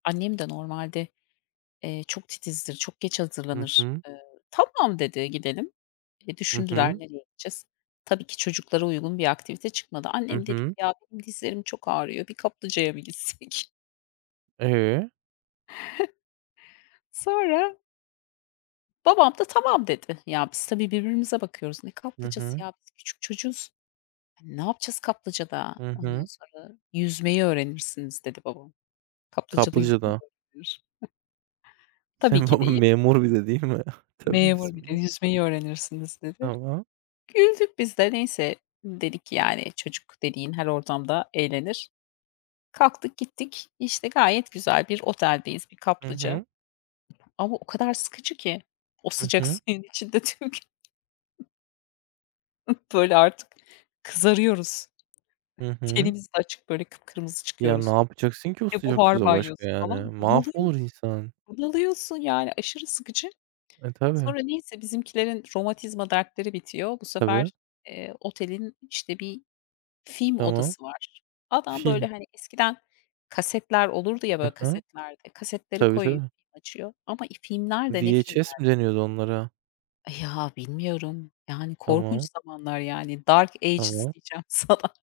Annem de normalde, eee, çok titizdir, çok geç Hı hazırlanır. hı. Iıı, tamam dedi, gidelim. E, Hı düşündüler hı. nereye gideceğiz. Tabii ki çocuklara uygun bir aktivite çıkmadı. Hı Annem dedi ki hı. "Ya benim dizlerim çok ağrıyor. Bir kaplıcaya mı gitsek?" E? Sonra babam da tamam dedi. Ya, biz tabii birbirimize bakıyoruz. Ne Hı kaplıcası, hı. ya? Biz küçük çocuğuz. Hani, ne yapacağız kaplıcada? Hı Ondan hı. sonra yüzmeyi öğrenirsiniz dedi babam. Kaplıcada yüzme mi Kaplıcada. öğrenilir? Tabii Senin ki baban deyip memur bir de değil mi? Tövbe Memur bir de bismillah. yüzmeyi öğrenirsiniz dedi. [unintelligible] Güldük biz de. Neyse, dedik yani çocuk dediğin her ortamda eğlenir. Kalktık, gittik. İşte gayet güzel bir oteldeyiz, bir Hı kaplıca hı. ama o kadar sıkıcı ki o Hı sıcak hı. suyun içinde tüm gün. Ih, böyle artık kızarıyoruz. Hı hı. Tenimiz de açık böyle kıpkırmızı Ya, ne çıkıyoruz. yapacaksın ki o E, sıcak buhar suda başka banyosu yani? falan Mahvolur bunalıyoruz. insan. Bunalıyorsun yani aşırı sıkıcı. E, tabii. Sonra neyse bizimkilerin romatizma dertleri bitiyor. Bu Tabii. sefer, eee, otelin işte bir film Tamam. odası var. Adam böyle, Film. hani, eskiden kasetler olurdu ya Hı böyle hı. kasetlerde, kasetleri Tabii koyuyor, tabii. film açıyor ama, iii, filmler de ne VHS filmler? mi deniyordu onlara? Eh, ya, bilmiyorum. Yani, korkunç Tamam. zamanlar, yani, dark ages Tamam. diyeceğim sana.